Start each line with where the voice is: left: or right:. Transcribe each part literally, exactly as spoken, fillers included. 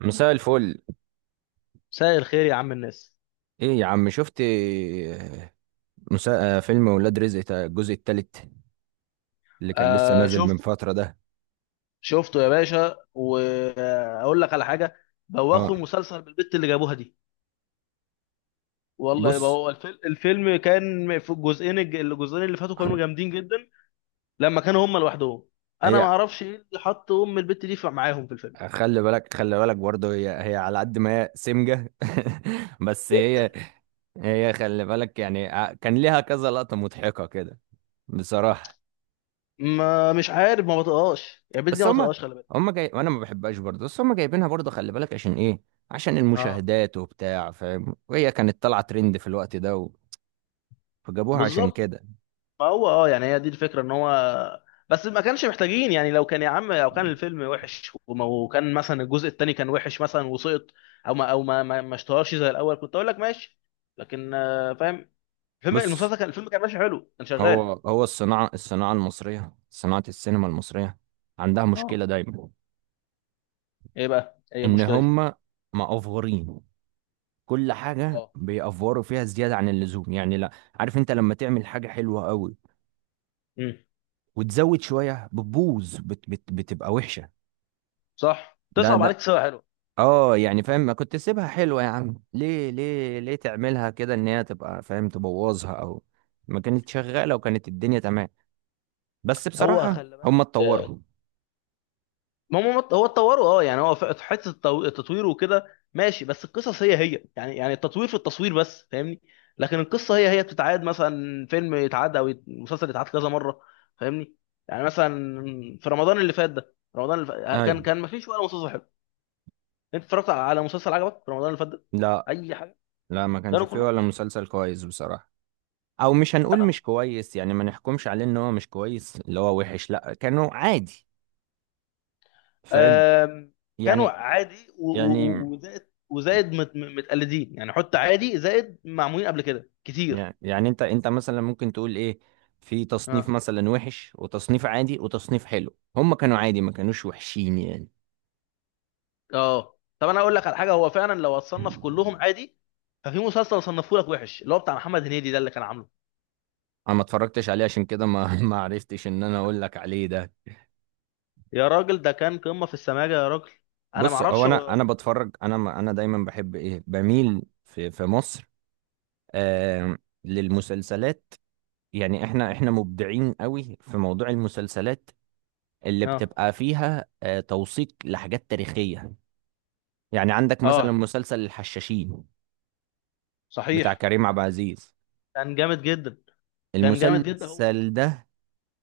right: مساء الفل.
left: مساء الخير يا عم الناس.
right: ايه يا عم، شفت آه، مساء آه، فيلم ولاد رزق تا- الجزء التالت اللي كان لسه
left: آه،
right: نازل من
left: شفت.
right: فترة ده؟
left: شفته يا باشا واقول لك على حاجه.
right: اه.
left: بوخوا المسلسل بالبت اللي جابوها دي. والله يبقى
right: بص،
left: هو الفيلم الفيلم كان في الجزئين الج- الجزئين اللي فاتوا كانوا جامدين جدا. لما كانوا هم لوحدهم. انا ما
right: هي
left: اعرفش ايه اللي حط ام البت دي في- معاهم في الفيلم.
right: خلي بالك خلي بالك برضه، هي هي على قد ما هي سمجة بس
left: جدا.
right: هي، هي خلي بالك يعني، ع- كان ليها كذا لقطة مضحكة كده بصراحة.
left: ما مش عارف ما بطقهاش، يعني البت دي
right: بس
left: ما
right: هما،
left: بطقهاش. خلي بالك.
right: هما جاي وانا ما بحبهاش برضه، بس هما جايبينها برضه، خلي بالك عشان ايه؟ عشان
left: اه،
right: المشاهدات وبتاع، فاهم، وهي كانت طالعة ترند في الوقت ده و... فجابوها عشان
left: بالظبط.
right: كده.
left: ما هو، اه يعني هي دي الفكره ان هو. بس ما كانش محتاجين، يعني لو كان يا عم، لو كان الفيلم وحش وما- وكان مثلا الجزء الثاني كان وحش مثلا وسقط، او ما او ما ما, ما اشتهرش زي الاول، كنت اقول لك ماشي. لكن، آه، فاهم. الفيلم
right: بص،
left: المسلسل كان، الفيلم كان ماشي حلو، كان
right: هو
left: شغال.
right: هو الصناعة، الصناعة المصرية، صناعة السينما المصرية عندها مشكلة
left: اه،
right: دايما،
left: ايه بقى؟ ايه
right: إن
left: المشكله دي؟
right: هم مأفورين. كل حاجة
left: اه.
right: بيأفوروا فيها زيادة عن اللزوم. يعني لا، عارف أنت لما تعمل حاجة حلوة قوي
left: امم
right: وتزود شوية بتبوظ، بت بت بتبقى وحشة.
left: صح
right: ده
left: تصعب
right: ده
left: عليك سوا حلو.
right: اه، يعني فاهم؟ ما كنت سيبها حلوة يا عم، ليه ليه ليه تعملها كده إن هي تبقى، فاهم، تبوظها؟ أو ما كانت شغالة وكانت الدنيا تمام. بس
left: هو
right: بصراحة
left: خلي
right: هم
left: بالك،
right: اتطوروا.
left: ما هم، هو اتطوروا، اه يعني هو في حته التو- التطوير وكده. ماشي بس القصص هي هي، يعني يعني التطوير في التصوير بس، فاهمني. لكن القصه هي هي بتتعاد، مثلا فيلم يتعاد او يت- مسلسل يتعاد كذا مره. فاهمني. يعني مثلا في رمضان اللي فات ده، رمضان اللي فات كان
right: أيوة.
left: كان ما فيش ولا مسلسل حلو. انت اتفرجت على على مسلسل عجبك في رمضان اللي فات ده؟
right: لا،
left: اي حاجه؟
right: لا ما كانش
left: كانوا
right: فيه
left: كلهم
right: ولا
left: زي.
right: مسلسل كويس بصراحة، او مش هنقول
left: انا
right: مش كويس، يعني ما نحكمش عليه ان هو مش كويس اللي هو وحش، لا كانوا عادي، فاهم
left: آم، كانوا
right: يعني.
left: عادي و-
right: يعني
left: و- و- وزائد. وزائد مت- متقلدين، يعني حط عادي زائد معمولين قبل كده كتير.
right: يعني انت، انت مثلا ممكن تقول ايه، في تصنيف
left: اه،
right: مثلا وحش وتصنيف عادي وتصنيف حلو، هم كانوا عادي ما كانوش وحشين يعني.
left: اه، طب انا اقول لك على حاجه. هو فعلا لو اتصنف كلهم عادي، ففي مسلسل صنفه لك وحش اللي هو بتاع محمد هنيدي ده اللي كان عامله.
right: انا ما اتفرجتش عليه عشان كده ما ما عرفتش ان انا اقول لك عليه ده.
left: يا راجل، ده كان قمه في السماجه يا راجل. انا ما
right: بص، هو
left: اعرفش
right: انا، انا
left: هو.
right: بتفرج انا، ما- انا دايما بحب ايه، بميل في في مصر آه للمسلسلات. يعني احنا، احنا مبدعين قوي في موضوع المسلسلات اللي
left: اه،
right: بتبقى فيها آه، توثيق لحاجات تاريخية. يعني عندك مثلا
left: اه،
right: مسلسل الحشاشين بتاع
left: صحيح.
right: كريم عبد العزيز.
left: كان جامد جدا. كان جامد جدا هو.
right: المسلسل ده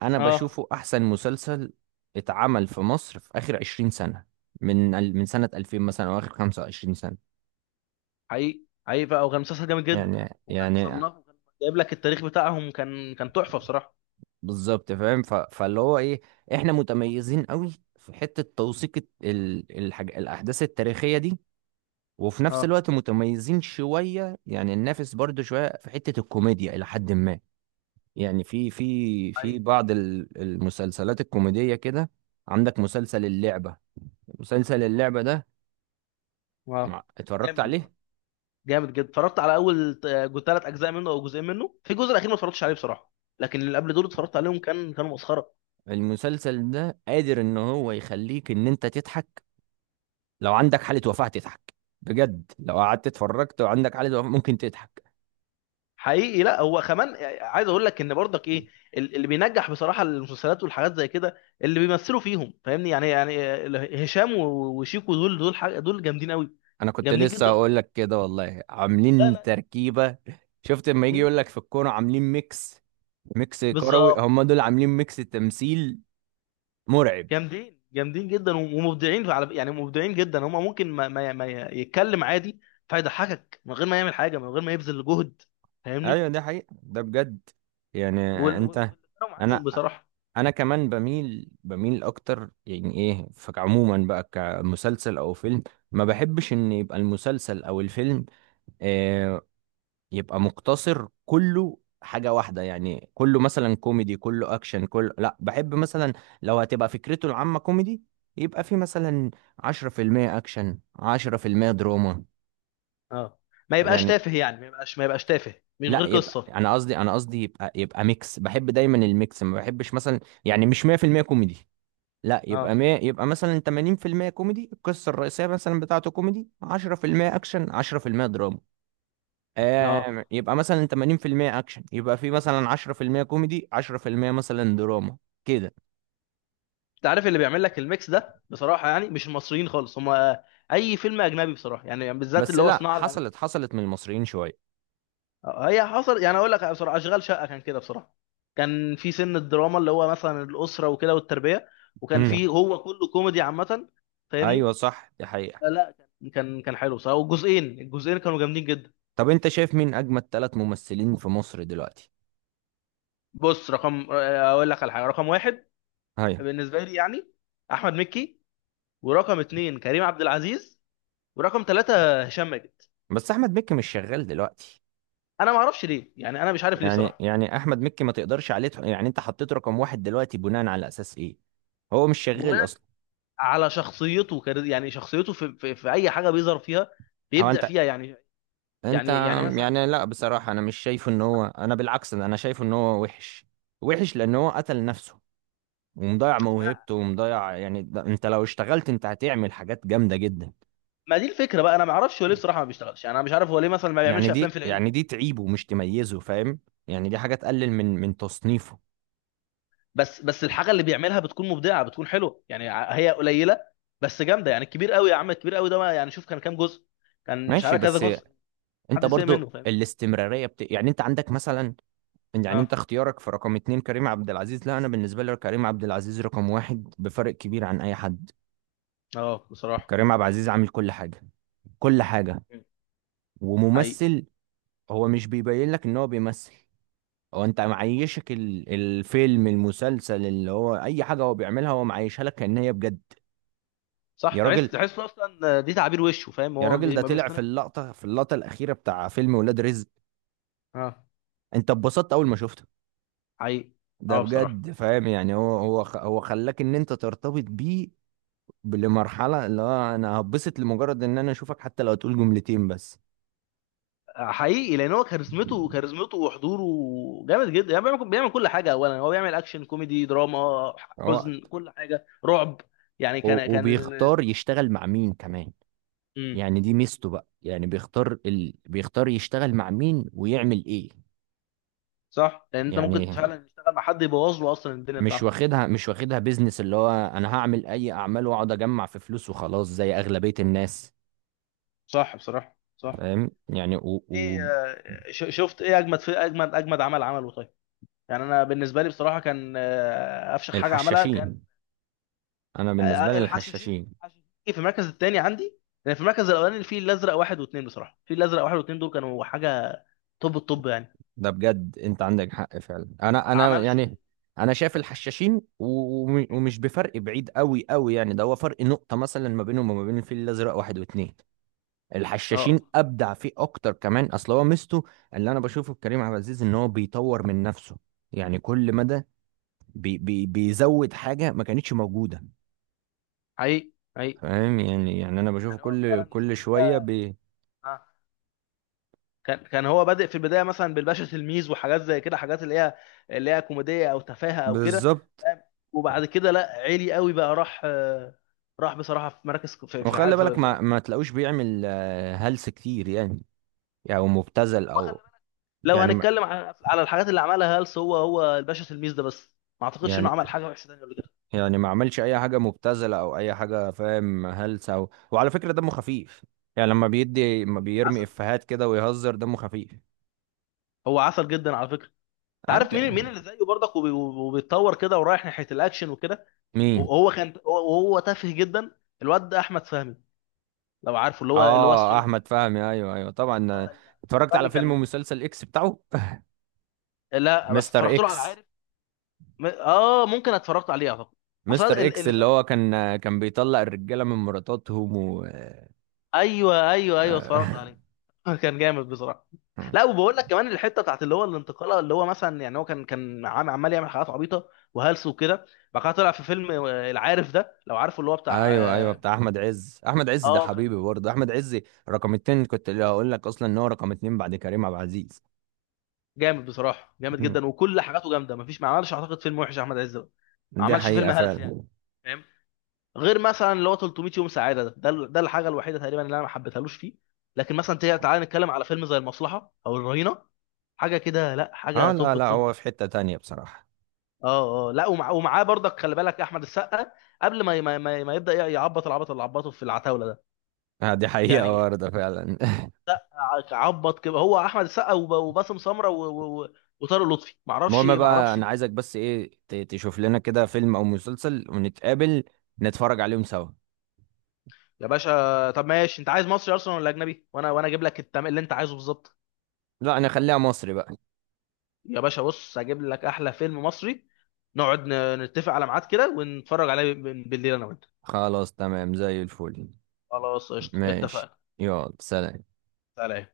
right: انا
left: اه،
right: بشوفه احسن مسلسل اتعمل في مصر في اخر عشرين سنة، من ال- من سنة الفين مثلا، او اخر خمسة وعشرين سنة
left: حقيقي، حقيقي بقى، وكان مسلسل جامد جدا،
right: يعني.
left: وكان
right: يعني
left: مصنف، وكان جايب لك التاريخ بتاعهم، كان كان تحفه بصراحه.
right: بالظبط، فاهم، ف- فاللي هو ايه، احنا متميزين قوي في حتة توثيق الت- ال... الحاج... الاحداث التاريخية دي، وفي نفس
left: اه،
right: الوقت متميزين شوية، يعني ننافس برضو شوية في حتة الكوميديا إلى حد ما، يعني في في في
left: حقيقي.
right: بعض ال- المسلسلات الكوميدية كده. عندك مسلسل اللعبة، مسلسل اللعبة ده
left: اه،
right: مع- اتفرجت
left: جامد
right: عليه؟
left: بصراحه، جامد جدا. اتفرجت على اول ثلاث اجزاء منه او جزئين منه، في الجزء الاخير ما اتفرجتش عليه بصراحه، لكن اللي قبل دول اتفرجت عليهم، كان كانوا مسخره.
right: المسلسل ده قادر ان هو يخليك ان انت تضحك لو عندك حالة وفاة، تضحك بجد لو قعدت اتفرجت وعندك حالة وفاة ممكن تضحك.
left: حقيقي. لا، هو كمان عايز اقول لك ان برضك ايه، ال- اللي بينجح بصراحه المسلسلات والحاجات زي كده اللي بيمثلوا فيهم، فاهمني. يعني يعني ال- هشام و- وشيكو، دول دول حاجة، دول جامدين قوي.
right: انا كنت
left: جامدين
right: لسه
left: جدا
right: هقول
left: وليه-
right: لك كده والله،
left: لا،
right: عاملين
left: لا.
right: تركيبة. شفت لما يجي
left: مم.
right: يقول لك في الكورة عاملين ميكس؟ ميكس كروي،
left: بالظبط.
right: هم دول عاملين ميكس تمثيل مرعب.
left: جامدين، جامدين جدا، ومبدعين على، يعني مبدعين جدا. هم ممكن ما, ما, ما يتكلم عادي، فيضحكك من غير ما يعمل حاجه، من غير ما يبذل جهد،
right: ايوه
left: فاهمني.
right: ده حقيقة، ده بجد يعني.
left: وال وال-
right: انت،
left: واللي معاهم
right: انا،
left: بصراحه.
right: انا كمان بميل، بميل اكتر يعني ايه، فعموما بقى كمسلسل او فيلم، ما بحبش ان يبقى المسلسل او الفيلم آه يبقى مقتصر كله حاجة واحدة، يعني كله مثلا كوميدي كله اكشن، كله لا، بحب مثلا لو هتبقى فكرته العامة كوميدي يبقى في مثلا عشرة في المية اكشن عشرة في المية دراما
left: اه، ما يبقاش
right: يعني.
left: تافه، يعني ما يبقاش ما يبقاش تافه من
right: لا،
left: غير
right: يبقى
left: قصه.
right: انا قصدي، انا قصدي يبقى، يبقى ميكس، بحب دايما الميكس. ما بحبش مثلا، يعني مش مية في المية كوميدي، لا
left: اه،
right: يبقى، ما يبقى مثلا تمانين في المية كوميدي، القصه الرئيسيه مثلا بتاعته كوميدي عشرة في المية اكشن عشرة في المية دراما.
left: اه،
right: آه، يبقى مثلا تمانين في المية اكشن يبقى في مثلا عشرة في المية كوميدي عشرة في المية مثلا دراما كده.
left: انت عارف اللي بيعمل لك الميكس ده بصراحه يعني مش المصريين خالص هم. اي فيلم اجنبي بصراحه، يعني بالذات
right: بس
left: اللي هو
right: لا،
left: صناعه
right: حصلت،
left: الامريكيه.
right: حصلت من المصريين شويه.
left: هي حصل، يعني اقول لك بصراحه، اشغال شقه كان كده بصراحه. كان في سن الدراما اللي هو مثلا الاسره وكده والتربيه، وكان
right: امم.
left: في هو كله كوميدي عامه. فاهمني.
right: ايوه صح، دي حقيقه.
left: لا، لا، كان كان كان حلو بصراحه، والجزئين الجزئين كانوا جامدين جدا.
right: طب انت شايف مين اجمد ثلاث ممثلين في مصر دلوقتي؟
left: بص رقم اقول لك على حاجه. رقم واحد
right: ايوه.
left: بالنسبه لي يعني احمد مكي، ورقم اتنين كريم عبد العزيز، ورقم ثلاثه هشام ماجد.
right: بس احمد مكي مش شغال دلوقتي.
left: انا ما اعرفش ليه يعني، انا مش عارف ليه
right: يعني،
left: بصراحه.
right: يعني احمد مكي ما تقدرش عليه، تح- يعني انت حطيت رقم واحد دلوقتي بناء على اساس ايه؟ هو مش شغال
left: بناء
right: اصلا.
left: على شخصيته، كر- يعني شخصيته في, في, في اي حاجه بيظهر فيها
right: هو
left: بيبدع
right: انت،
left: فيها، يعني.
right: انت
left: يعني يعني مثلا،
right: يعني، لا بصراحة انا مش شايفه ان هو، انا بالعكس انا شايفه ان هو وحش، وحش لان هو قتل نفسه، ومضيع
left: ما
right: موهبته ومضيع يعني. ده انت لو اشتغلت انت هتعمل حاجات جامدة جدا.
left: ما دي الفكره بقى. انا ما اعرفش هو ليه بصراحه ما بيشتغلش، يعني انا مش عارف هو ليه مثلا ما
right: يعني
left: بيعملش افلام في
right: دي،
left: العيد.
right: يعني دي تعيبه مش تميزه، فاهم، يعني دي حاجة تقلل من من تصنيفه.
left: بس بس الحاجه اللي بيعملها بتكون مبدعه، بتكون حلوه يعني. ع- هي قليله بس جامده. يعني الكبير قوي يا عم، الكبير قوي ده، ما يعني شوف كان كام جزء. كان مش
right: ماشي،
left: عارف كذا
right: بس
left: جزء،
right: انت
left: محدش زهق منه،
right: برضو
left: فاهم.
right: الاستمرارية بت... يعني انت عندك مثلا، يعني
left: اه،
right: انت اختيارك في رقم اتنين كريم عبد العزيز. لا، انا بالنسبه لي كريم عبد العزيز رقم واحد بفرق كبير عن اي حد.
left: اه بصراحه،
right: كريم عبد العزيز عامل كل حاجه، كل حاجه.
left: حقيقي.
right: وممثل، هو مش بيبين لك ان هو بيمثل، هو انت معيشك ال- الفيلم، المسلسل، اللي هو اي حاجه هو بيعملها هو معيشها لك كأن هي بجد.
left: صح،
right: يا راجل،
left: تحس تحس اصلا دي تعابير وشه فاهم،
right: يا
left: هو ما
right: راجل
left: بي-
right: ده
left: ما
right: طلع في
left: بيصطنعش.
right: اللقطه، في اللقطه الاخيره بتاع فيلم ولاد رزق،
left: اه،
right: انت اتبسطت اول ما شفته.
left: حقيقي.
right: ده
left: اه، بصراحه،
right: بجد، فاهم يعني. هو، هو خ- هو خلاك ان انت ترتبط بيه لمرحلة اللي هو انا هبسط لمجرد ان انا اشوفك حتى لو هتقول جملتين بس.
left: حقيقي، لان هو كاريزمته كاريزمته وحضوره جامد جدا. يعني بيعمل بيعمل كل حاجه، اولا هو بيعمل اكشن، كوميدي، دراما، حزن،
right: وقت،
left: كل حاجه، رعب. يعني كان
right: و-
left: كان ال...
right: وبيختار يشتغل مع مين كمان.
left: امم
right: يعني دي ميزته بقى، يعني بيختار ال... بيختار يشتغل مع مين ويعمل ايه.
left: صح، لان انت ممكن
right: يعني
left: فعلا تشتغل مع حد يبوظ له اصلا الدنيا
right: مش
left: بتاعته.
right: واخدها، مش واخدها بيزنس اللي هو انا هعمل اي اعمال واقعد اجمع في فلوس وخلاص زي اغلبية الناس.
left: صح بصراحه، صح.
right: فاهم يعني و... و...
left: ايه؟ آه، ش- شفت ايه اجمد؟ في اجمد اجمد عمل عمله طيب؟ يعني انا بالنسبه لي بصراحه، كان آه، افشخ حاجه عملها، كان
right: الحشاشين. انا بالنسبة
left: آه،
right: لي
left: الحشاشين
right: الحشاشين.
left: الحشاشين في المركز الثاني عندي، لان في المركز الاولاني الفيل الازرق واحد واثنين. بصراحه الفيل الازرق واحد واثنين دول كانوا حاجه. طب الطب يعني
right: ده بجد انت عندك حق فعلا. انا،
left: ما
right: انا
left: عملش.
right: يعني انا شايف الحشاشين، و- ومش بفرق بعيد قوي قوي يعني، ده هو فرق نقطة مثلا ما بينهم وما بين الفيل الازرق واحد واتنين. الحشاشين
left: اه،
right: ابدع فيه اكتر كمان. اصل هو ميزته اللي انا بشوفه في كريم عبد العزيز ان هو بيطور من نفسه، يعني كل مدى بي بي بيزود حاجة ما كانتش موجودة.
left: حقيقي، حقيقي.
right: فاهم يعني، يعني انا بشوفه
left: يعني هو
right: كل،
left: فعلا في
right: كل
left: البدايه،
right: شوية بي،
left: آه. كان كان هو بادئ في البدايه مثلا بالباشا تلميذ وحاجات زي كده، حاجات اللي هي اللي هي كوميديه او تفاهه او كده،
right: بالظبط.
left: فاهم. وبعد كده لا، عالي قوي بقى، راح آه، راح بصراحه في مراكز في في
right: وخلي
left: في,
right: بالك
left: في,
right: ما، ما تلاقوش بيعمل آه، هلس كتير يعني، او يعني مبتذل
left: في.
right: او
left: لو
right: يعني ما،
left: هنتكلم على على الحاجات اللي عملها هلس، هو هو الباشا تلميذ ده بس. ما اعتقدش انه
right: يعني،
left: عمل حاجه وحشه تانيه قبل كده.
right: يعني ما عملش اي حاجه مبتذله او اي حاجه، فاهم، هلسه أو... وعلى فكره دمه خفيف. يعني لما بيدي، ما بيرمي
left: عسل،
right: افيهات كده ويهزر، دمه خفيف.
left: هو عسل جدا على فكره. انت عارف
right: عاد
left: مين مين
right: يعني.
left: اللي زيه برضك وبي- وبيتطور كده ورايح ناحيه الاكشن وكده؟
right: مين؟
left: وهو كان وهو تافه جدا، الواد ده احمد فهمي. لو عارفه اللي هو اللي هو
right: اه
left: السولب.
right: احمد فهمي، ايوه ايوه طبعا.
left: اه، ال-
right: اتفرجت على
left: فهمي
right: فيلم
left: كان.
right: ومسلسل اكس بتاعه.
left: لا بس
right: مستر
left: اتفرجت له على،
right: اكس.
left: عارف، م- اه ممكن اتفرجت عليه اعتقد، اصلا
right: مستر اكس
left: اللي
right: اللي
left: فاكر.
right: هو كان، كان بيطلق الرجاله من مراتاتهم و
left: ايوه، ايوه، ايوه، اتفرجت عليه. كان جامد بصراحه. لا، وبقول لك كمان الحته بتاعت اللي هو الانتقاله، اللي هو مثلا يعني هو كان كان عم- عمال يعمل حاجات عبيطه وهلس وكده. بعد كده طلع في فيلم آه، العارف ده، لو عارفه اللي هو بتاع
right: ايوه ايوه،
left: اه.
right: بتاع احمد عز. احمد عز ده
left: آه، كان
right: حبيبي برضه احمد عز، رقم اتنين. كنت اللي هقول لك اصلا ان هو رقم اتنين بعد كريم عبد العزيز.
left: جامد بصراحه، جامد
right: مم.
left: جدا، وكل حاجاته جامده، مفيش، ما عملش اعتقد فيلم وحش احمد عز ده. ما
right: دي
left: عملش فيلم
right: حقيقه
left: هلس يعني،
right: فعلا.
left: فاهم، غير مثلا اللي هو تلتمية يوم سعاده ده ده ال- ده الحاجه الوحيده تقريبا اللي انا ما حبيتهالوش فيه. لكن مثلا تعالى نتكلم على فيلم زي المصلحه او الرهينه، حاجه كده، لا
right: اه
left: حاجه
right: لا
left: توب
right: لا، هو
left: التوب.
right: في حته تانية بصراحه.
left: اه، اه، لا، ومع، ومعاه برضك خلي بالك احمد السقا قبل ما ما, ما ما يبدا يعبط العبط اللي عبطه في العتاوله ده.
right: آه، دي حقيقه
left: يعني
right: برضه فعلا.
left: عبط كده هو احمد السقا، وب- وباسم سمره، و- و- و- وطارق لطفي، معرفش،
right: المهم بقى،
left: معرفش.
right: انا عايزك بس ايه، ت- تشوف لنا كده فيلم او مسلسل ونتقابل نتفرج عليهم سوا.
left: يا باشا، طب ماشي، انت عايز مصري اصلا ولا اجنبي؟ وانا وانا اجيب لك التم... اللي انت عايزه بالظبط.
right: لا انا خليها مصري بقى.
left: يا باشا، بص هجيب لك احلى فيلم مصري، نقعد ن- نتفق على ميعاد كده، ونتفرج عليه ب- بالليل انا وانت.
right: خلاص تمام زي الفل.
left: خلاص قشطه،
right: ماشي،
left: اتفقنا.
right: يلا سلام.
left: سلام.